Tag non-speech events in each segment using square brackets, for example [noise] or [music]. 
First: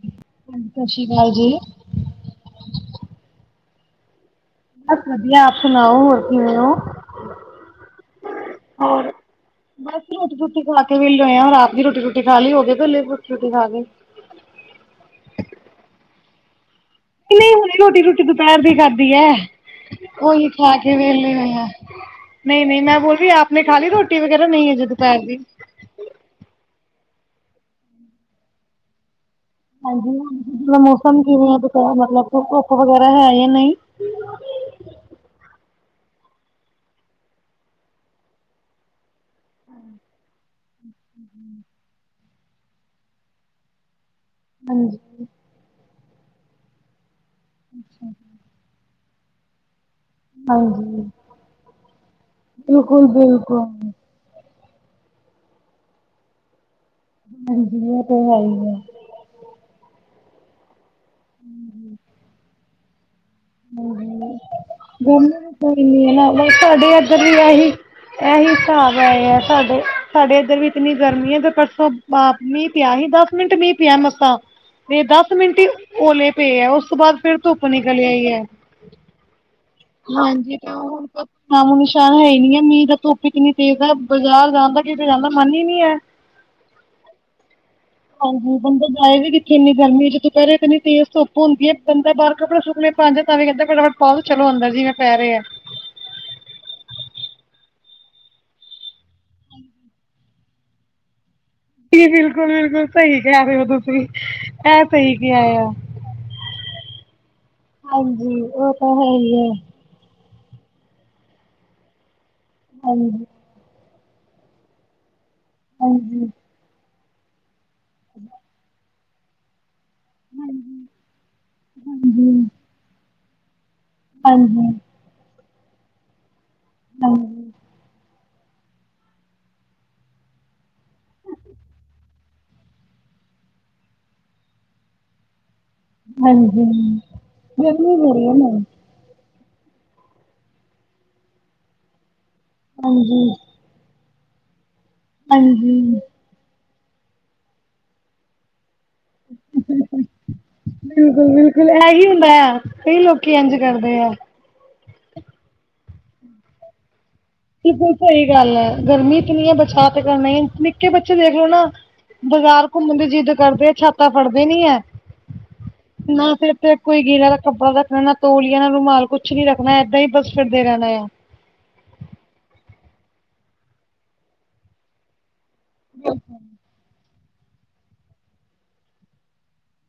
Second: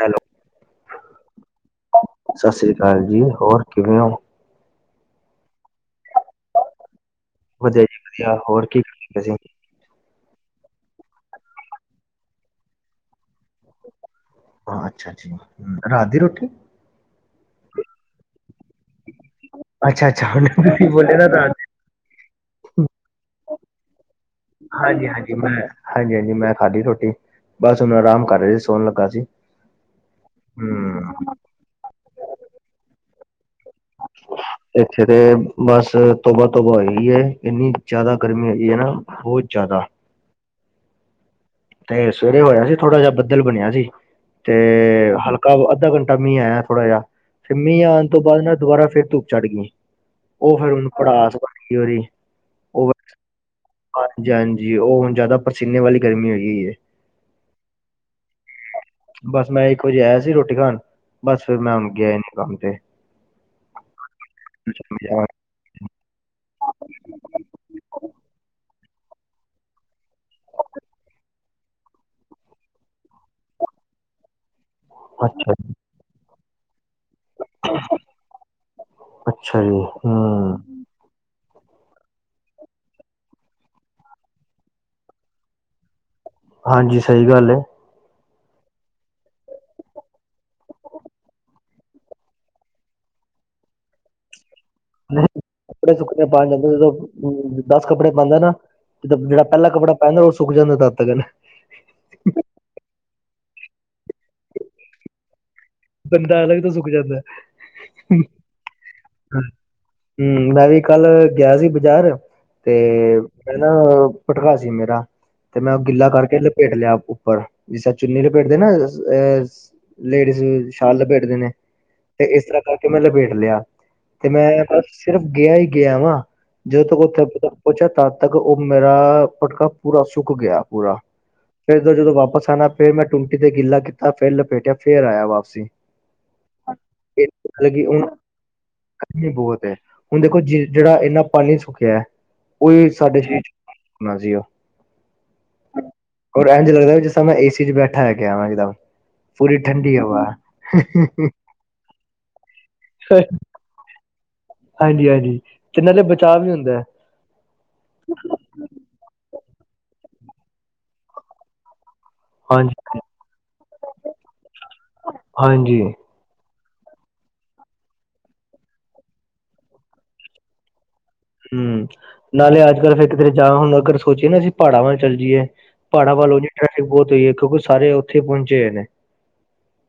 Hello, ਸਤਿ ਸ਼੍ਰੀ ਅਕਾਲ ਜੀ। ਸਤਿ ਸ੍ਰੀ ਅਕਾਲ ਜੀ ਹੋਰ ਕਿਵੇਂ ਹੋ? ਬਸ ਵਧੀਆ ਆਪ ਸੁਣਾਓ ਹੋਰ ਕਿਵੇਂ ਹੋ? ਵਧੀਆ ਜੀ, ਵਧੀਆ, ਹੋਰ ਕੀ ਕਰਦੇ ਸੀ ਤੁਸੀਂ। ਬਸ ਰੋਟੀ ਰੋਟੀ ਖਾ ਕੇ ਵਿਹਲੇ ਹੋਏ ਆ ਰਾਤ ਦੀ ਰੋਟੀ ਰੋਟੀ ਖਾ ਲਈ ਹੋ ਗਏ ਪਹਲੇ ਰੋਟੀ ਰੋਟੀ ਖਾ ਕੇ। ਹਾਂ ਅੱਛਾ ਅੱਛਾ ਜੀ ਰਾਤ ਦੀ ਰੋਟੀ? ਨਹੀਂ, ਹੁਣੀ ਰੋਟੀ ਰੋਟੀ ਦੁਪਹਿਰ ਦੀ ਖਾਦੀ ਹੈ। ਅੱਛਾ-ਅੱਛਾ, ਹੁਣ ਉਹੀ ਖਾ ਤੁਸੀਂ ਕੇ ਬੋਲੇ ਨਾ ਵਿਹਲੇ ਹੋ ਰਾਤ ਦੀ, ਹਾਂ ਨਹੀਂ ਨਹੀਂ ਮੈਂ ਬੋਲ ਰਹੀ ਆਪ ਨੇ ਖਾ ਲਈ ਰੋਟੀ। [unintelligible] ਵਗੈਰਾ ਨਹੀਂ ਹੈ ਹਜੇ ਦੋਪੈਰ ਹਾਂਜੀ-ਹਾਂਜੀ ਦੀ। ਮੈਂ ਹਾਂਜੀ-ਹਾਂਜੀ ਮੈਂ ਖਾਧੀ ਰੋਟੀ ਬਸ ਹੁਣ ਆਰਾਮ ਕਰ ਰਹੇ ਸੋਣ ਲੱਗਾ ਸੀ। ਹਾਂਜੀ ਮਤਲਬ ਮੌਸਮ ਹੂੰ, ਕਿਵੇਂ ਆ ਬ ਮਤਲਬ ਧੁੱਪ ਵਗੈਰਾ ਹੈ ਯਾਂ ਨਹੀਂ ਇੱਥੇ ਤੇ ਬਸ ਤੋਬਾ-ਤੋਬਾ ਹੋਈ ਏ ਇੰਨੀ ਜ਼ਿਆਦਾ ਗਰਮੀ ਹੋਗੀ ਹੈ ਨਾ। ਬਹੁਤ ਜ਼ਿਆਦਾ। [inaudible] ਤੇ ਸਵੇਰੇ ਹੋਇਆ ਸੀ ਥੋੜਾ ਜਿਹਾ ਬੱਦਲ ਬਣਿਆ ਸੀ ਤੇ ਹਾਂਜੀ ਹਲ ਕ ਅਧਾ ਘੰਟਾ ਮੀਂਹ ਆਇਆ ਥੋੜਾ ਜਿਹਾ ਫਿਰ ਮੀਂਹ ਆਣ ਤੋਂ ਬਾਅਦ ਨਾ ਦੁਬਾਰਾ ਫਿਰ ਧੁੱਪ ਚੜ੍ਹ ਗਈ। ਉਹ ਫੇਰ ਹੁਣ ਪੜਾਸ ਬਣਗੀ ਉਦੀ। ਬਿਲਕੁਲ-ਬਿਲਕੁਲ। ਹਾਂਜੀ -ਹਾਂਜੀ, ਉਹ ਹੁਣ ਜ਼ਿਆਦਾ ਪਰਸੀਨੇ ਵਾਲੀ ਗਰਮੀ ਹੋਈ ਹੁਈ ਏ। ਹਾਂਜੀ, ਉਹ ਤੇ ਹੈ ਹੀ ਏ। ਬਸ ਮੈਂ ਇੱਕ ਵਜੇ ਆਇਆ ਸੀ ਰੋਟੀ ਖਾਣ, ਬਸ ਫਿਰ ਮੈਂ ਹੁਣ ਗਿਆ ਈ ਨੀ ਕੰਮ ਤੇ। [unintelligible] ਇਹੀ ਹਿਸਾਬ ਏ ਹੈ ਸਾਡੇ, ਸਾਡੇ ਇੱਧਰ ਵੀ ਇਤਨੀ ਗਰਮੀ ਹੈ ਤੇ ਪਰਸੋਂ ਬਾਪ ਮੀਂਹ ਪਿਆ ਸੀ, ਦਸ ਮਿੰਟ ਮੀਂਹ ਪਿਆ ਮੱਸਾ। ਤੇ ਦਸ ਅੱਛਾ ਮਿੰਟ ਜੀ, ਓਲੇ ਪਏ ਉਸ ਤੋਂ ਬਾਅਦ ਫੇਿਰ ਧੁੱਪ ਨਿਕਲੀ ਆਈ ਏ। ਅੱਛਾ ਜੀ। ਹਮ ਹਾਂਜੀ, [inaudible] ਨਾਮੋ ਨਿਸ਼ਾਨ ਹੈਈ ਨੀ ਏ ਮੀਂਹ ਦਾ, ਧੁੱਪ ਇਤਨੀ ਤੇਜ਼ ਹੈ, ਬਜ਼ਾਰ ਜਾਂਣ ਦਾ ਕਿਤੇ ਜਾਂਣ ਦਾ ਮਨ ਹੀ ਨੀ ਏ। ਹਾਂਜੀ, ਸਹੀ ਗੱਲ ਏ। ਹਾਂਜੀ, ਬੰਦਾ ਜਾਏ ਵੀ ਕਿੱਥੇ ਇੰਨੀ ਗਰਮੀ ਚ' ਦੋਪੈਰੀ ਇਤਨੀ ਤੇਜ਼ ਧੁੱਪ ਹੁੰਦੀ ਹੈ, ਬਦਾ ਬਾਹਰ ਕੱੜੇ ਸੁੱਕਣੇ ਪੰਜ ਤਾਂ ਵੀ ਕਹਿੰਦੇ ਫਟਾਫਟ ਪਾਉ ਤੇ ਚਲੋ ਅਂਦਰ ਜੀਵੇਂ ਪੈ ਨਹੀਂ ਰਿਆ। ਕੱਪੜੇ ਸੁੱਕਣੇੇ ਪਾਉਣ ਜਾਂਦੇ ਉਦੋਂ ਦਸ ਕੱਪੜੇ ਪਾਂਦਾ ਨਾ। ਜ, ਜੇੜਾ ਪਹਿਲਾ ਕੱਪੜਾ ਪੈਂਦਾ ਉਹ ਸੁਕ ਜਾਂਦਾ ਤੱਦ ਤੱਕਨ। ਬਿਲਕੁਲ- ਬਿਲਕੁਲ, ਸਹੀ ਕਹਿ ਰਹੇ ਹੋ ਤੁਸੀਂ ਐ ਸਹੀ ਕਿਆ ਆ। ਬੰਦਾ ਅਲੱਗ ਤੋਂ ਸੁੱਕ ਜਾਂਦਾ ਏ। ਹਾਂਜੀ, ਉਹ ਤਾਂ ਹੈ ਹੀ ਐ। ਹਮ-ਮ-ਮ, ਮੈਂ ਵੀ ਕੱਲ ਗਿਆ ਸੀ ਬਾਜ਼ਾਰ ਤੇ ਹਾਂਜੀ ਮੈਂ ਨਾ ਪਟਕਾ ਸੀ ਮੇਰਾ ਤੇ ਮੈਂ ਗਿੱਲਾ ਹਾਂਜੀ ਕਰਕੇ ਲਪੇਟ ਲਿਆ ਉੱਪਰ। ਜਿਸ ਤਰ੍ਹਾਂ ਚੁੰਨੀ ਲਪੇਟਦੇ ਨਾ ਅ-ਅ, ਲੇਡੀਜ਼ ਸ਼ਾਲ ਲਪੇਟਦੇ ਨੇ ਤੇ ਇਸ ਤਰ੍ਹਾਂ ਕਰਕੇ ਮੈਂ ਲਪੇਟ ਲਿਆ। ਤੇ ਮੈਂ ਹਾਂਜੀ ਬਸ ਸਿਰਫ ਗਿਆ ਹੀ ਗਿਆ ਵਾ, ਜਦੋਂ ਤੱਕ ਉੱਥੇ ਹਾਂਜੀ ਪਹੁੰਚਾ ਤ ਤੱਕ ਉਹ ਮੇਰਾ ਪਟਕਾ ਪੂਰਾ ਸੁੱਕ ਗਿਆ ਪੂਰਾ। ਤ ਫਿਰ ਜਦੋਂ ਵਾਪਸ ਆਣਾ ਫਿਰ ਮੈਂ ਟੁੰਟੀ ਤੇ ਗਿੱਲਾ ਕੀਤਾ, ਫੇਰ ਲਪੇਟਿਆ, ਫੇਰ ਆਇਆ ਵਾਪਸੀ। ਹਾਂਜੀ, ਇਹ ਮਤਲਬ ਕਿ ਗਰਮੀ ਉਹ ਬੜੀ ਏ ਨਾ। ਗਰਮੀ ਬਹੁਤ ਏ ਹੁਣ ਦੇਖੋ ਜ ਜਿਹੜਾ ਇੰਨਾ ਪਾਣੀ ਸੁਖਿਆ ਏ ਉਹੀ ਸਾਡੇ ਹਾਂਜੀ ਸਰੀਰ ਚ' ਨਾ ਜੀਓ। ਹਾਂਜੀ। ਔਰ ਇੰਜ ਲਗਦਾ ਵੀ ਜਿਸ ਤਰ੍ਹਾਂ ਮੈਂ ਏਸੀ ਚ'ਬੈਠਾ ਹੈਗਯਾ ਵਾ ਇੱਕਦਮ। ਪੂਰੀ ਠੰਡੀ ਹਵਾ ਬਿਲਕੁਲ-ਬਿਲਕੁਲ, ਇਹ ਹੀ ਹੁੰਦਾ ਆ ਕਈ ਲੋਕੀ ਇੰਜ ਕਰਦੇ ਆ। ਹਾਂਜੀ -ਹਾਂਜੀ, ਤੇ ਨਾਲੇ ਬਚਾਅ ਵੀ ਹੁੰਦਾ ਏ। ਬਿਲਕੁਲ ਸਹੀ ਗੱਲ ਏ, ਗਰਮੀ ਇਤਨੀ ਏ ਬਚਾਅ ਤਾਂ ਕਰਨਾ ਹੀ, ਨਿੱਕੇ ਬੱਚੇ ਦੇਖਲੋ ਨਾ ਬਾਜ਼ਾਰ ਹਾਂਜੀ ਘੁੰਮਣ ਦੀ ਜਿੱਦ ਕਰਦੇ ਛਾਤਾਂ ਫੜਦੇ ਨੀ ਏ ਹਾਂਜੀ ਨਾ ਫਿਰ ਤੇ ਕੋਈ ਗੀਲਾ ਦਾ ਕੱਪੜਾ ਰੱਖਣਾ ਨਾ ਤੋਲਆ, ਨਾ ਰੁਮਾਲ, ਕੁਛ ਨੀ ਰੱਖਣਾ ਏਦਾਂ ਹੀ ਬੱਸ ਫਿਰਦੇ ਰਹਿਣਾ ਆ। ਹਮ-ਮ, ਨਾਲੇ ਅੱਜ ਕੱਲ੍ਹ ਫੇਿਰ ਕਿਦਰੇ ਜਾ ਹੁਣ ਅਗਰ ਸੋਚੀਏ ਨਾ ਅਸੀਂ ਪਾੜਾਂ ਚੱਲ ਜਾਈਏ। ਪਹਾੜਾਂ ਵੱਲੋਂ ਦੀ ਟ੍ਰੈਫਿਕ ਬਹੁਤ ਹੋਈ ਏ, ਕਿਉਂਕਿ ਸਾਰੇ ਉੱਥੇ ਈ ਪਹੁੰਚੇ ਹੋਏ ਨੇ।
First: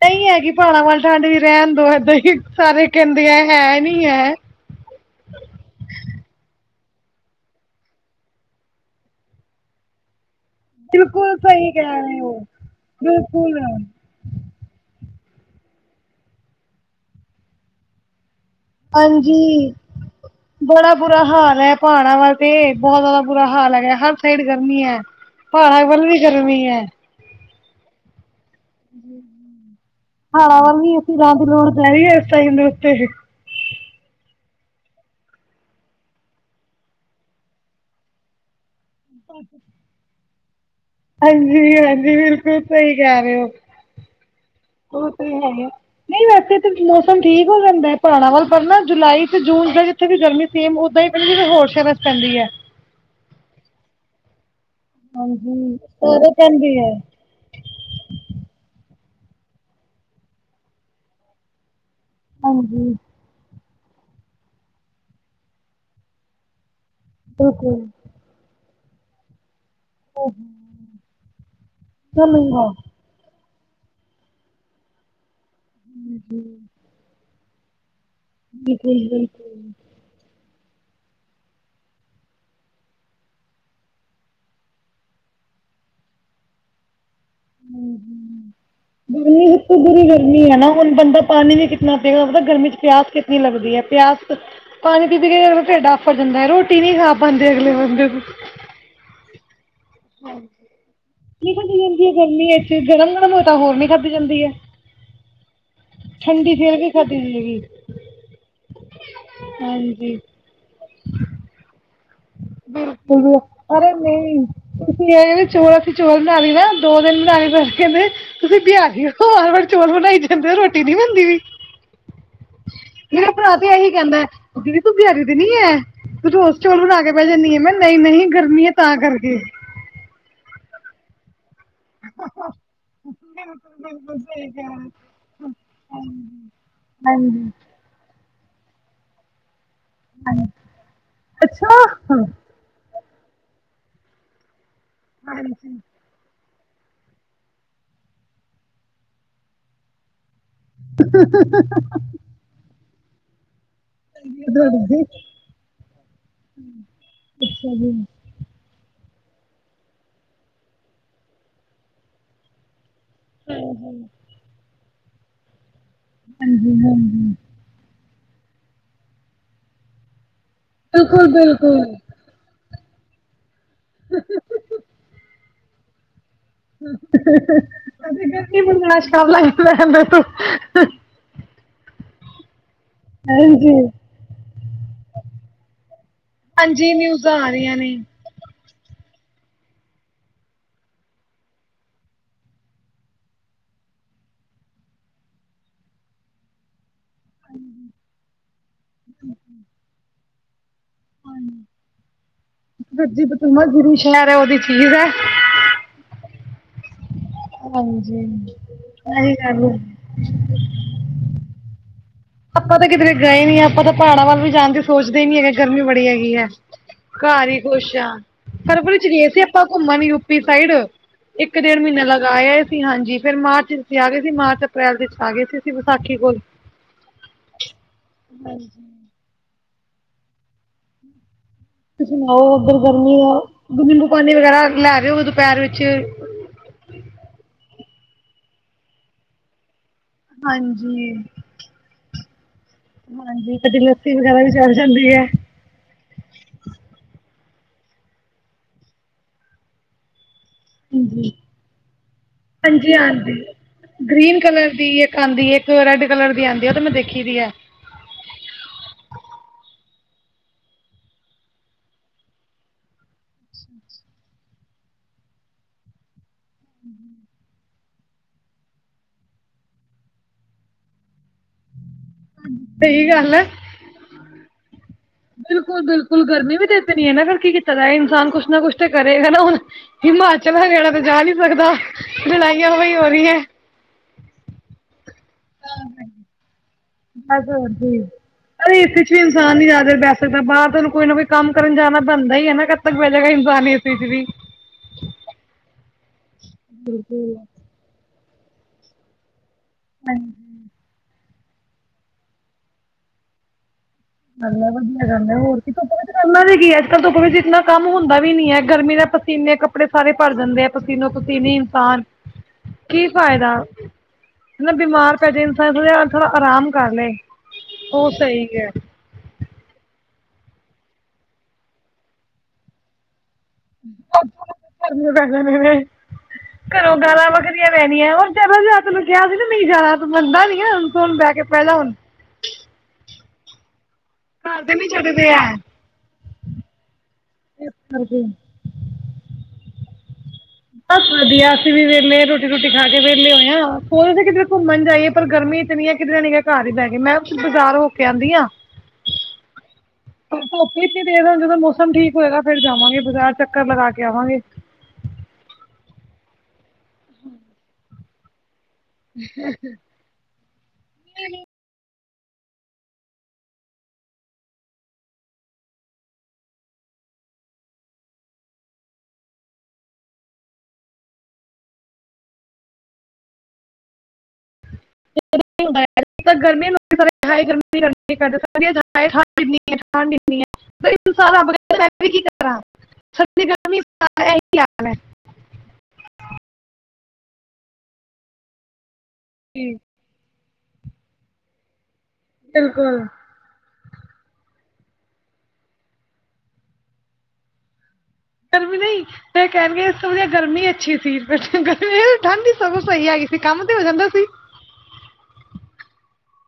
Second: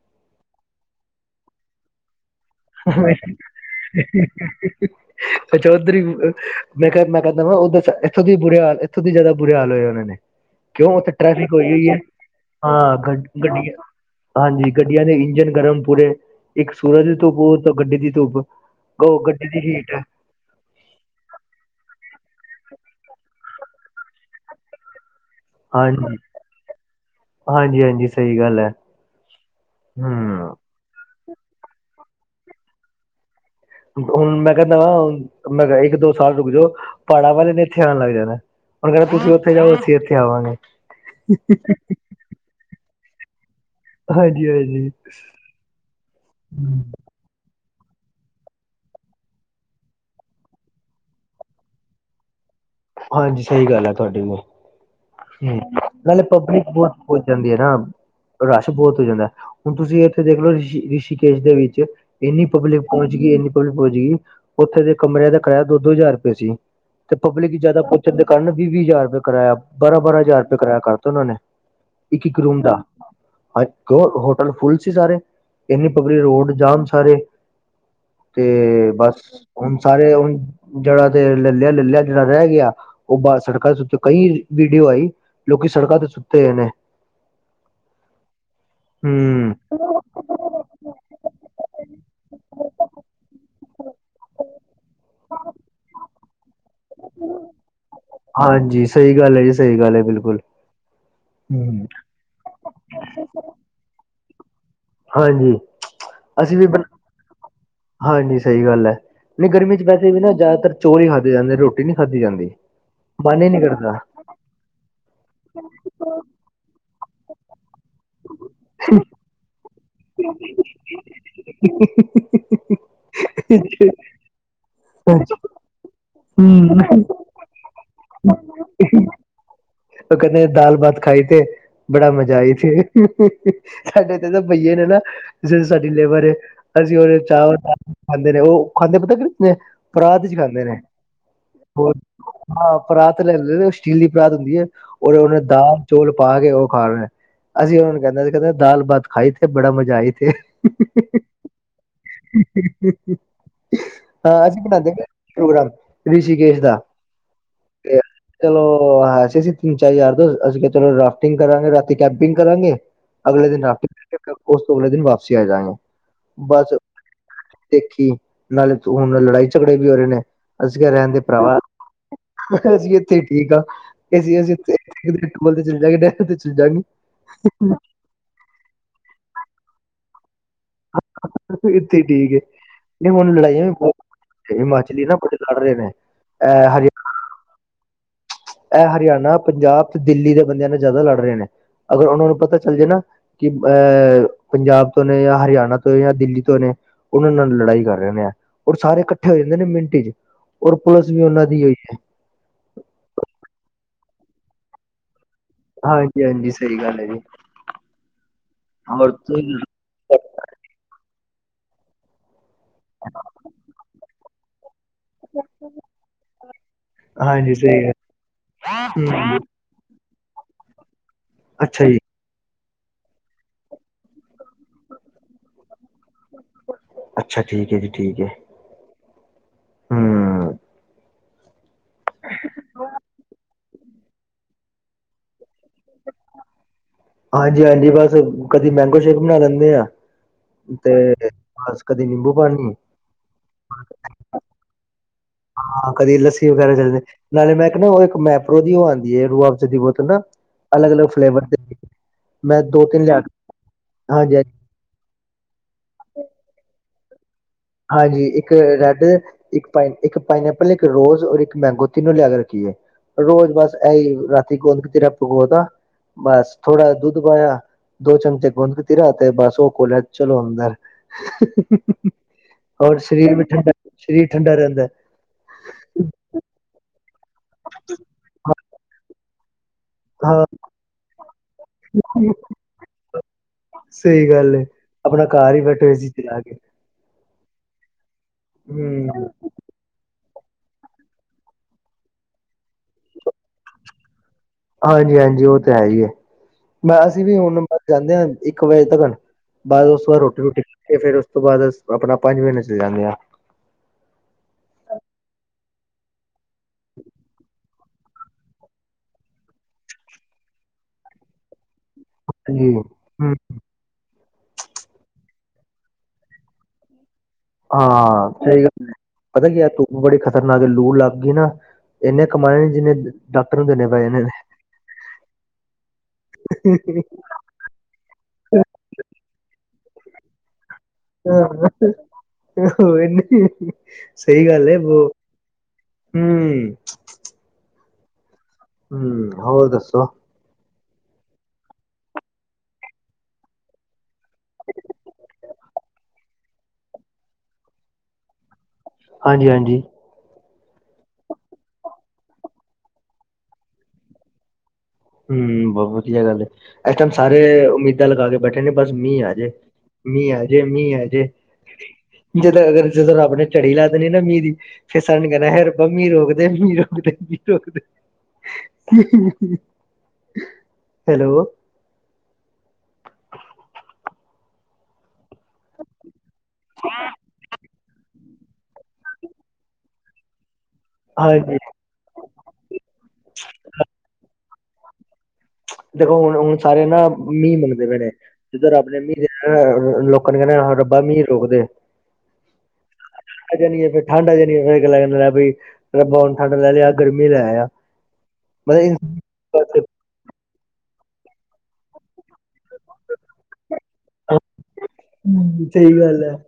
ਨਹੀਂ ਹੈਗੀ ਪਾੜਾਂ ਵੱਲ ਠੰਡ ਵੀ ਰਹਿਣ ਦੋ ਏਦਾਂ ਹੀ ਸਾਰੇ ਕਹਿੰਦੇ ਆ ਹੈ ਨੀ ਹੈ। ਚੌਧਰੀ ਮੈਂ ਕਿਹਾ, ਮੈਂ ਕਹਿੰਦਾ ਵਾ ਉ ਇੱਥੋਂ ਵੀ ਇੱਥੋਂ ਵੀ ਜਾਦਾ ਬੁਰੇ ਹਾਲ ਹੋਏ ਹੋਣੇ। ਕੇਓ ਓਥੇ ਬਿਲਕੁਲ ਟ੍ਰੈਫਿਕ ਸਹੀ ਕਹਿ ਹੋਈਗੀ ਈ, ਰਹੇ ਹੋ ਹਾਂ ਗ ਬਿਲਕੁਲ ਗੱਡੀਆਂ। ਹਾਂਜੀ ਗੱਡੀਆਂ ਦੇ ਇੰਜਨ ਗਰਮ ਪੂਰੇ, ਇੱਕ ਸੂਰਜ ਦੀ ਧੁੱਪ ਓਥੋ ਗੱਡੀ ਦੀ ਧੁੱਪ। ਉਹ ਗੱਡੀ ਦੀ ਹਾਂਜੀ। ਹੀਟ ਹੈ। ਬੜਾ ਬੁਰਾ ਹਾਲ ਐ, ਪਹਾੜਾਂ ਵੱਲ ਤੇ ਬੋਤ ਜਾ਼ਦਾ ਬੁਰਾ ਹਾਲ ਹੈਗੈ ਹਰ ਸੈੜ ਗਰਮੀ ਐ। ਪਹਾੜਾਂ ਵੱਲ ਵੀ ਗਰਮੀ ਐ। ਹਾਂਜੀ-ਹਾਂਜੀ ਸਈ ਗੱਲ ਐ। ਪਹਾੜਾ ਵੱਲ ਨੀ ਅਸੀਂ ਰੈਨ ਦੀ ਲੋੜ [unintelligible] ਏਸ ਟੈਮ ਦੇ ਓਤੇ ਅਸੀ। ਹੁਣ ਮੈਂ ਕੈਂਦਾ ਵਾਂ, ਮੈਂ ਕੇਆ ਇੱਕ ਦੋ ਸਾਲ ਰੁਕ ਜੋ ਪਹਾੜਾਂ ਵਾਲੇ ਨੇ ਏਥੇ ਆਨ ਲੱਗ ਜਾਨਾ ਏ। ਓਨੂੰ ਕੋ ਤੁਸੀਂ ਓਥੇ ਜਾਓ ਅਸੀਂ ਐਥੇ ਆਵਾਂਗੇ। ਹਾਂਜੀ-ਹਾਂਜੀ ਬਿਲਕੁਲ ਸਈ ਕੈ ਰੇ ਓ। ਹਾਂਜੀ ਹਾਂਜੀ ਓ ਤੇ ਹੈਈ ਐ, ਨਈ ਵੈਸੇ ਤੇ ਮੌਸਮ ਠੀਕ ਹੋ ਜਾਂਦਾ ਐ, ਪਹਾੜਾ ਵੱਲ ਪਰ ਨਾ ਜੁਲਾਈ ਤੇ ਜੂਨ ਦਾ ਜਿੱਥੇ ਵੀ ਗਰਮੀ ਸੇਮ ਓਦਾਂ ਈ ਪੈਂਦੀ ਹੋਰ ਜਗਾ ਪੈਂ ਐ। ਹਾਂਜੀ ਸਈ ਗੱਲ ਐ ਤੁਹਾਡੀ ਵੀ, ਹਾਂਜੀ, ਹੂੰ ਨਾਲੇ ਸਾਰੇ ਪਬਲਿਕ ਕਹਿੰਦੇ ਹੈ, ਬੋਤ ਜਾਂਦੀ ਐ ਨਾ, ਰਾਸ਼ ਬੋਤ ਹੋ ਜਾਂਦੈ ਹੁਨ ਤੁਸੀਂ ਏਥੇ ਦੇਖ ਲੋ ਰਿਸ਼ੀ, ਰਿਸ਼ੀਕੇਸ਼ ਦੇ ਵਿੱਚ ਏਨੀ ਪਬਲਿਕ ਹਾਂਜੀ ਪੋਹੰਚ ਗਈ ਏਨੀ ਪਬਲੀਕ ਪੋਹੰਚ ਗਈ, ਓਥੇ ਦੇ ਕਮਰੇਆਂ ਦਾ ਕਰਾਏਆ ਦੋ-ਦੋ ਹਜਾਰ ਰਪੈ ਸੀ। ਤੇ ਪਬਲਿਕ ਬਿਲਕੁਲ ਜੇਆਦਾ ਪੋਚਚਣ ਦੇ ਕਾਰਨ ਨਾ ਵੀਹ-ਵੀਹ ਹਜਾਰ ਰਪੇਆ ਕਰਾਏਆ। ਬਾਰਾਂ, ਬਾਰਾਂ ਹਜਾਰ ਰਪੇਆ ਕਰਾਏਆ ਕਰਤਾ ਓਨਾਂ ਨੇ ਇੱਕ, ਇੱਕ ਰੂਮ ਹਾਂ, ਦਾ। ਹ ਹੋਟਲ ਫੁੱਲ ਸੀ ਸਾਰੇ, ਇਨੀ ਪਬਲੀਕ ਰੋਡ ਜਾਮ ਸਾਰੇ। ਤੇ ਬਸ ਬਿਲਕੁਲ-ਬਿਲਕੁਲ। ਹੋਨ ਸਾਰੇ ਹੋਨ, ਜੇੜਾ ਤੇ ਲੇ ਲੇਆ ਲੈ ਲੇਆ ਜੇੜਾ ਰੈ ਗੇਆ, ਓ ਬਾਰ ਸੜਕਾਂ ਤੇ ਉਤੇ ਕਈ ਵੀੜੀਓ ਆਈ ਲੋਕੀ ਸੜਕਾਂ ਤੇ ਸੁੱਤੇ ਹੋਏ ਨੇ ਹੂੰ, ਹੂੰ ਗਰਮੀ ਏਥੇ ਪੂਰੀ ਗਰਮੀ ਹੈ ਨਾ ਹੁਨ ਬੰਦਾ ਪਾਨੀ ਵੀ ਕਿਤਨਾ ਪੀਨਾ, ਪਤਾ ਗਰਮੀ ਚ ਪੇਆਸ ਕਿਤਨੀ ਲੱਗਦੀ ਏ ਪੇਆਸ ਪਾਣੀ ਪੀ, ਪੀ ਕੇ ਢੇਡ ਆਫਰ ਜਾਂਦਾ ਏ ਰੋਟੀ ਨੀ ਖਾ ਪਾਂਦੇ ਅਗਲੇ ਬੰਦੇ ਬੀ। ਸਈ ਗਾੱਲ ਐ ਜੀ, ਸਈ ਗਾੱਲ ਏ ਬਿਲਕੁਲ। ਨੀਕਲ ਤੇ ਹੂੰ। ਜਾਂਦੀ ਏ ਗਰਮੀ ਏਥੇ, ਗਰਮ-ਗਰਮ ਹੋਏ ਤਾਂ ਹੋਰ ਨੀ ਖਾਦੀ ਜਾਂਦੀ ਏ। ਹਾਂਜੀ। ਅਸੀ ਵੀ ਬ, ਫੇਰ ਖਾਧੀ ਜਾਏਗੀ, ਹਾਂਜੀ ਸਈ ਗਾੱਲ ਐ। ਨਈ ਗਰਮੀ ਚ ਵੈਸੇ ਹਾਂਜੀ। ਵੀ ਨਾ ਜਾਦਾਤਰ ਚੋਲ ਈ ਖਾਦੇ ਜਾਂਦੇ ਰੋਟੀ ਨੀ ਖਾਦੀ ਜਾਂਦੀ। ਬਿਲਕੁਲੁ ਮਨ ਈ ਨੀ ਅਰੇ ਕਰਦਾ। ਨਈ, ਤੁਸੀ ਏ ਚੋਲ ਅਸੀ ਚੋਲ ਬਨਾ ਲਈ ਨਾ ਦੋ ਦਿਨ ਬਣਾਏ, ਸਾੱਸ ਕੈਂਦੇ ਤੁਸੀ ਭੇਆਰੀ ਓ ਚੋਲ ਬਨਾਈ ਜਾਂਦੇ ਓ ਰੋਟੀ ਨੀ ਬਨਦੀ ਪਈ ਮੇਰਾ ਭਰਾ ਤੇ ਐਹੀ ਕੈਂਦੈ, ਦੀਦੀ ਤੂੰ ਹੂੰ, ਬਿਆਰੀ ਤੇ ਨੀ ਐ, ਤੂੰ ਰੋਜ ਚੋਲ ਬਣਾਕੇ ਵੈ ਜਾਂਨੀ ਏ, ਮੈ ਕੈਨੀ ਐ ਨਾ ਨਈ-ਨਹੀਂ ਗਰਮੀ ਐ, ਤਾਂ ਕਰਕੇ ਕੈਂਦੇ ਦਾਲ ਭਾਤ ਖਾਈ ਤੇ ਬੜਾ ਮਜ਼ਾ ਆਈ ਥੇ, ਸਾਡੇ ਏਥੇ ਤਾਂ ਬਈਏ ਨੇ ਨਾ ਜੇੜੀ ਸਾਡੀ ਲੇਬਰ ਏ, ਅਸੀ ਓਦੇ ਚ ਹਾਂਜੀ ਚਾਵਲ ਪਾਕੇ ਖਾਦੇ ਨੇ ਓ ਖਾਦੇ ਪਤਾ ਕਿ ਪਰਾਤ 'ਚ ਖਾਂਦੇ ਨੇ, ਅੱਛਾ ਹੋ ਅੱਛਾ ਹਾਂ ਪਰਾਤ ਲਲੈ ਦੇ ਸਿਟੀਲ ਦੀ ਪਰਾਤ ਹੁੰਦੀ ਐ, ਓਦੇ ਅੰਦਰ ਓਨੇ ਦਾਲ ਚੋਲ ਪਾ ਕੇ ਓ ਖਾਣੇ ਏ। ਅਸੀ ਓਨਾਂ ਨੂੰ ਕੈਨੇ ਆ, ਦੇਖੋ ਦਾਲ ਭਾਤ ਖਾਈ ਥੇ ਬੜਾ ਮਜ਼ਾ ਆਈਥੇ। [unintelligible] [unintelligible] ਹਾਂ ਅਸੀ ਬਣਾਂਦੇ ਜੀ ਪੇਆ ਪ੍ਰੋਗਰਾਮ, ਰਿਸ਼ੀਕੇਸ਼ ਦਾ ਤੇ ਹਾਂਜੀ ਹਾਂ, ਹੈ ਸੀ ਅਸੀ ਤੀਨ-ਚਾਰ ਯਾਰ ਦੋਸਤ, ਅਸੀ ਕੇਆ ਚਲੋ ਰਾਫਟਿੰਗ ਕਰਾਂਗੇ ਰਾਤੀ ਕੈਂਪਿੰਗ ਕਰਾਂਗੇ ਅਗਲੇ ਦਿਨ ਰਾਫਕੇ ਓਸ ਤੋਂ ਅਗਲੇ ਦਿਨ ਵਾਪਸੀ ਆ ਜਾਂਗਾ ਬਾਸ ਹਾਂਜੀ ਦੇਖੀ, ਨਾਲੇ਼ ਹੁਣ ਲੜਾਈ ਝਗੜੇ ਵੀ ਹੋ ਰੇ ਨੇ, ਅਸੀ ਕੇਆ ਰੈਣਦੇ ਬਿਲਕੁਲ ਭਰਾ ਬਿਲਕੁਲ ਅਸੀ ਏਥੇ ਈ ਠੀਕ ਆ, ਅਸੀ-ਅਸੀ ਤੇ 'ਚ [unintelligible] ਅਸੀ ਗਰਮੀ ਬਰਦਾਸ਼ਤ ਕਰ ਲਾਂਗੇ, ਰੈਣ ਦੇ ਤੂੰ ਏਥੇ ਈ ਠੀਕ ਏ। ਨਹੀ ਹੁਣ ਲੜਾਈਆਂ ਵੀ ਹਾਂਜੀ ਬਹੁਤ ਹਿਮਾਚਲੀ ਨਾ ਲੜ ਰਹੇ ਨੇ ਹਾਂਜੀ ਹਰਿਆਣਾ ਨਿਊਜ਼ਾਂ ਆ ਰਹੀਆਂ ਨਹੀ- ਇਹ ਹਰਿਆਣਾ ਪੰਜਾਬ ਤੇ ਦਿੱਲੀ ਦੇ ਬੰਦਿਆਂ ਨਾਲ ਜਿਆਦਾ ਲੜ ਰਹੇ ਨੇ ਅਗਰ ਉਹਨਾਂ ਨੂੰ ਪਤਾ ਚੱਲ ਜਾਏ ਨਾ ਕਿ ਅਹ ਪੰਜਾਬ ਤੋ ਨੇ ਜਾਂ ਹਰਿਆਣਾ ਤੋ ਜਾਂ ਦਿੱਲੀ ਤੋ ਨੇ ਉਹਨਾਂ ਨਾਲ ਲੜਾਈ ਕਰ ਰਹੇ ਨੇ ਔਰ ਸਾਰੇ ਇਕਠੇ ਹੋ ਜਾਦੇ ਨੇ ਮਿੰਟ 'ਚ ਔਰ ਪੁਲਿਸ ਵੀ ਉਹਨਾਂ ਦੀ ਹੋਈ ਹੈ। ਦੂਜੀ ਤਮਾਜਰੀ ਸ਼ਹਿਰ ਉਹਦੀ ਚੀਜ ਹੈ। ਹਾਂਜੀ- ਹਾਂਜੀ ਸਹੀ ਗੱਲ ਹੈ ਜੀ ਹਾਂਜੀ ਹੋਰ ਤੁਸੀਂ ਆਪਾਂ ਤਾਂ ਕਿਧਰੇ ਗਏ ਨੀ ਆਪਾਂ ਤਾਂ ਪਹਾੜਾਂ ਵਲ ਵੀ ਜਾਣਦੇ ਸੋਚਦੇ ਹੀ ਨੀ ਹੈਗੇ ਗਰਮੀ ਬੜੀ ਹੈਗੀ ਹੈ। ਘਰ ਹਾਂਜੀ ਹੀ ਸਹੀ ਖੁਸ਼ ਆ ਫਰਵਰੀ 'ਚ ਗਏ ਗੱਲ ਸੀ ਆਪਾ ਘੁੰਮਣ ਯੂਪੀ ਸਾਈਡ ਇਕ ਡੇਢ ਅੱਛਾ ਜੀ ਮਹੀਨੇ ਲਗਦਾ ਅਇਆ ਸੀ ਹਾਂਜੀ ਫੇਰ ਮਾਰਚ ਆ ਗਏ ਸੀ ਮਾਰਚ ਅਪ੍ਰੈਲ ਦੇ ਆ ਗਏ ਸੀ ਵਿਸਾਖੀ ਕੋਲ ਅੱਛਾ ਠੀਕ ਹੈ ਜੀ ਠੀਕ ਹੈ। ਹਾਂਜੀ ਹਮ ਤੁਸੀਣਾਓ ਉਧਰ ਗਰਮੀ ਦਾ ਨਿੰਬੂ ਪਾਣੀ ਵਗੈਰਾ ਲੈ ਰਹੇ ਹੋ ਦੁਪਹਿਰ ਵਿਚ ਹਾਂਜੀ- ਹਾਂਜੀ ਬਸ ਕਦੀ ਮੈਂਗੋ ਸ਼ੇਕ ਬਣਾ ਲੈਂਦੇ ਆ ਤੇ ਹਾਂਜੀ ਬਸ ਕਦੇ ਨਿੰਬੂ ਪਾਣੀ- ਹਾਂਜੀ ਕਦੀ ਲੱਸੀ ਵਗੈਰਾ ਵੀ ਚੱਲ ਜਾਂਦੀ ਹੈ। ਹਾਂ ਕਦੀ ਲੱਸੀ ਵਗੈਰਾ ਚੱਲਦੇ- ਨਾਲੇ ਮੈਂ ਕਿਹਾ ਉਹ ਇਕ ਮੈਪਰੋ ਦੀ ਉਹ ਆਦੀ ਹੈ ਰੂਅਫਜਾ ਬੋਤਲ ਨਾ ਅਲਗ ਅਲਗ ਹਾਂਜੀ ਫਲੇਵਰ ਦੇ ਮੈ ਦੋ ਤਿੰਨ ਲਿਆ ਹਾਂਜੀ- ਹਾਂਜੀ- ਕਰਦੀ ਹੈ। ਇਕ ਆਦੀ ਹੈ ਇਕ ਰੈੱਡ ਕਲਰ ਦੀ ਆਉਦੀ ਹੈ ਉਹ ਤੇ ਮੈ ਦੇਖੀ ਦੀ ਹੈ। ਹਾਂਜੀ ਇਕ ਰੈਡ- ਇੱਕ ਇੱਕ ਪਾਈਨੈਪਲ ਇੱਕ ਰੋਜ਼ ਔਰ ਇੱਕ ਮੈਂਗੋ ਤਿੰਨੋ ਲਿਆ ਕੇ ਰੱਖੀਏ ਰੋਜ਼ ਬਸ ਐਹੀ ਰਾਤੀ ਗੁੰਦਕਤੀਰਾ ਭਿਗੋਤਾ ਬਸ ਥੋੜਾ ਦੁੱਧ ਪਾਇਆ ਦੋ ਚਮਚੇ ਗੂੰਦਕਤੀਰਾ ਤੇ ਬਸ ਉਹ ਘੋਲਿਆ ਚਲੋ ਅੰਦਰ ਔਰ ਸਹੀ ਸਰੀਰ ਗੱਲ ਐ ਵੀ ਠੰਡਾ ਸਰੀਰ ਠੰਡਾ ਰਹਿੰਦਾ ਬਿਲਕੁਲ ਬਿਲਕੁਲ ਗਰਮੀ ਵੀ ਤੇ ਇਤਨੀ ਹੈ ਨਾ ਫਿਰ ਕੀ ਕੀਤਾ ਜਾ ਇਨਸਾਨ ਕੁਛ ਨਾ ਕੁਛ ਤੇ ਕਰੇਗਾ ਨਾ ਹੁਣ ਹਾਂ ਹਿਮਾਚਲ ਹਰਿਆਣਾ ਤੇ ਜਾ ਨਹੀਂ ਸਕਦਾ ਲੜਾਈਆਂ ਹੋ ਰਹੀਆਂ ਸਹੀ ਗੱਲ ਹੈ ਆਪਣਾ ਘਰ ਹੀ ਬੈਠੇ ਹੋਏ ਏ ਸੀ ਚਲਾ ਕੇ ਅ ਇਸ ਵਿਚ ਵੀ ਹੂੰ। ਇਨਸਾਨ। ਵੈਸੇ ਤਾਂ ਬਾਹਰ ਤੁਹਾਨੂੰ ਕੋਈ ਨਾ ਕੋਈ ਕੰਮ ਕਰਨ ਜਾਣਾ ਪੈਂਦਾ ਹੀ ਹੈ ਨਾ ਕਦ ਤੱਕ ਬੈਠੇਗਾ ਇਨਸਾਨ ਵੀ ਹਾਂਜੀ, ਹਾਂਜੀ ਉਹ ਤਾਂ ਹੈ ਹੀ ਹੈ ਮੈਂ ਅਸੀਂ ਵੀ ਹੁਣ ਜਾਂਦੇ ਹਾਂ ਇੱਕ ਵਜੇ ਤੱਕਰ। ਬਾਅਦ ਉਸ ਤੋਂ ਬਾਅਦ ਰੋਟੀ ਰੁਟੀ ਖਾ ਕੇ ਫਿਰ ਉਸ ਤੋਂ ਬਾਅਦ ਆਪਣਾ ਪੰਜ ਵਜੇ ਤਕ ਚਲੇ ਜਾਂਦੇ ਆ। ਵਧੀਆ ਗੱਲ ਹੈ ਹੋਰ ਕੀ ਧੁੱਪ ਵਿੱਚ ਕਰਨਾ ਵੀ ਕੀ ਹੈ ਕੀ ਅੱਜ ਕੱਲ ਧੁੱਪ ਵਿੱਚ ਇਨਾ। ਕੰਮ ਹੁੰਦਾ ਵੀ ਨੀ ਹੈ ਗਰਮੀ ਨਾਲ ਪਸੀਨੇ ਕੱਪੜੇ ਸਾਰੇ ਭਰ ਜਾਂਦੇ ਆ ਪਸੀਨੋ ਪਸੀਨੀ ਇਨਸਾਨ ਜੀ ਕੀ ਫਾਇਦਾ ਮਤਲਬ ਬਿਮਾਰ ਪੈ ਜੇ ਇਨਸਾਨ ਥੋੜਾ ਅਰਾਮ ਕਰ ਲਏ। ਹਾਂ ਸਹੀ ਗੱਲ। ਪਤਾ ਕੀ ਆ ਧੁੱਪ ਬੜੀ ਖਤਰਨਾਕ ਆ ਲੂ ਲੱਗ ਗਈ ਨਾ ਇੰਨੇ ਕਮਾਏ ਨਹੀ ਜਿੰਨੇ। ਡਾਕਟਰ ਨੂੰ ਦੇਣੇ ਪਏ ਨੇ। ਘਰੋਂ ਗਾਂਲਾਂ। ਪੈਣੀਆਂਰ ਜਦਦਾਿਆ ਕਿਹਾ ਸੀ ਨਾ ਨਹੀਂ ਜ਼ਿਆਦਾ ਮੰਨਦਾ ਨੀ ਸੁਣ ਬਹਿ ਕੇ ਪਹਿਲਾਂ ਹੁਣ ਹਾਂਨੀੇ [inaudible] ਸਹੀ ਘਰ ਗੱਲ ਤੇ ਹੈ ਨਹੀਂ ਬ ਛੱਡਦੇ ਹੈ ਹਮ। ਹਾਂਜੀ ਹਮ ਹੋਰ ਦੱਸੋ? ਬਸ ਵਧੀਆ ਅਸੀਂ ਵੀ ਵੇਹਲੇ ਰੋਟੀ ਰੁਟੀ ਖਾ ਕੇ ਵੇਹਲੇ ਹੋਏ ਹਾਂ ਸੋਚਦੇ ਸੀ ਕਿਦਰੇ ਘੁੰਮਣ ਜਾਈਏ ਪਰ ਗਰਮੀ ਇਤਨੀ ਹੈ। ਕਿਧਰੇ ਨੀ ਗਏ ਘਰ ਹੀ ਬਹਿਗੇ ਮੈਂ ਬਾਜ਼ਾਰ ਹੋ ਕੇ ਆਂਦੀ ਹਾਂ। ਹਾਂਜੀ ਹਾਂਜੀ ਪਰ ਧੁੱਪ ਇੱਨੀ ਤੇਜ਼ ਐ ਜਦੋਂ ਮੌਸਮ ਠੀਕ ਹੋਏਗਾ ਫਿਰ ਜਾਵਾਂਗੇ ਬਾਜ਼ਾਰ ਚੱਕਰ ਲੱਗਾ ਕੇ ਆਵਾਂਗੇ। ਹੂੰ ਬਹੁਤ ਵਧੀਆ ਗੱਲ ਏ ਇਸ ਟਾਈਮ ਸਾਰੇ ਉਮੀਦਾਂ ਲੱਗਾ ਕੇ ਬੈਠੇ ਨੇ ਬਸ ਮੀਂਹ ਆ ਜੇ ਮੀਂਹ ਆ ਜੇ- ਮੀਂਹ ਆ ਜੇ ਜਦੋਂ ਅਗਰ ਜਦੋਂ ਰੱਬ ਨੇ ਝੜੀ ਲਾ ਦੇਣੀ ਨਾ ਮੀਂਹ ਦੀ ਫਿਰ ਸਰਿਆਂ ਨੇ ਕਹਿਣਾ ਹੈ ਰਬਾ ਮੀਂਹ ਰੋਕਦੇ ਮੀਂਹ ਰੋਕਦੇ ਮੀਂਹ ਰੋਕਦੇ। [inaudible] ਹੈਲੋ। ਗਰਮੀ ਗਰਮੀ [inaudible] ਸਾਰਾ ਬ ਹਾਂਜੀ [unintelligible] ਵੀ ਕੀ ਕਰਾਂ। ਦੇਖੋ ਹੁਣ ਹੁਣ ਸਾਰੇ ਨਾ ਮੀਂਹ ਮੰਗਦੇ ਪਏ ਨੇ ਜਿੱਧਰ ਰੱਬ ਨੇ ਮੀਂਹ ਦੇਣਾ। ਹੁਣ ਕਹਿਦੇ ਹਾਏ ਰੱਬਾ ਮੀਹ ਰੋਕਦੇ। ਬਿਲਕੁਲ ਆ ਜਾਣੀ ਫਿਰ ਠੰਡ ਆ ਜਾਣੀ ਫਿਰ‌ ਗੱਲਾਂ ਲੈ ਬਈ ਰੱਬਾ ਹੁਣ ਠੰਡ ਲੈ ਲਿਆ ਦੇ ਐ ਗਰਮੀ ਲੈ ਆ। ਕਰ ਵੀ ਨਹੀ ਫੇਰ ਕਹਿਣਗੇ ਇਸ ਤੋਂ ਵਧੀਆ ਗਰਮੀ ਅੱਛੀ ਸੀ ਫੇਰ ਗਰਮੀ [inaudible] ਆ ਗੀ ਫੇਰ ਠੰਢ ਹੀ ਸਗੋਂ ਸਹੀ ਹੈਗੀ ਸੀ ਕੰਮ ਤੇ ਹੋ ਜਾਂਦਾ ਸੀ। ਹੂੰ ਸਹੀ ਗੱਲ ਏ। [inaudible]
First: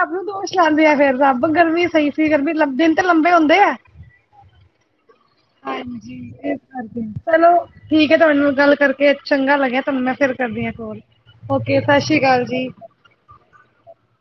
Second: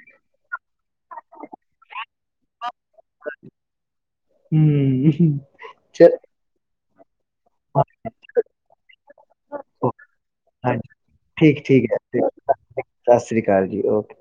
ਰਬ ਨੂੰ ਦੋਸ਼ ਲਾਦੇ ਆ ਫੇਰ ਰੱਬ ਗਰਮੀ ਸਹੀ ਸੀ ਗਰਮੀ ਦਿਨ ਤੇ ਲੰਬੇ ਹੁੰਦੇ ਆ। ਹੂੰ [inaudible] [inaudible] ਹਾਂਜੀ ਚਲ ਇਸ ਕਰਕੇ ਚਲੋ ਠੀਕ ਹੈ ਤੁਹਾਨੂੰ ਗੱਲ ਕਰਕੇ ਚੰਗਾ ਲੱਗਿਆ ਤੁਹਾਨੂੰ ਮੈਂ ਫੇਰ ਕਰਦੀ ਹਾਂ ਹਾਂਜੀ ਕੋਲ ਠੀਕ ਓਕੇ ਠੀਕ ਸਤਿ ਸ਼੍ਰੀ ਐ। ਅਕਾਲ ਜੀ। ਸਤਿ ਸ਼੍ਰੀ ਅਕਾਲ ਜੀ ਓਕੇ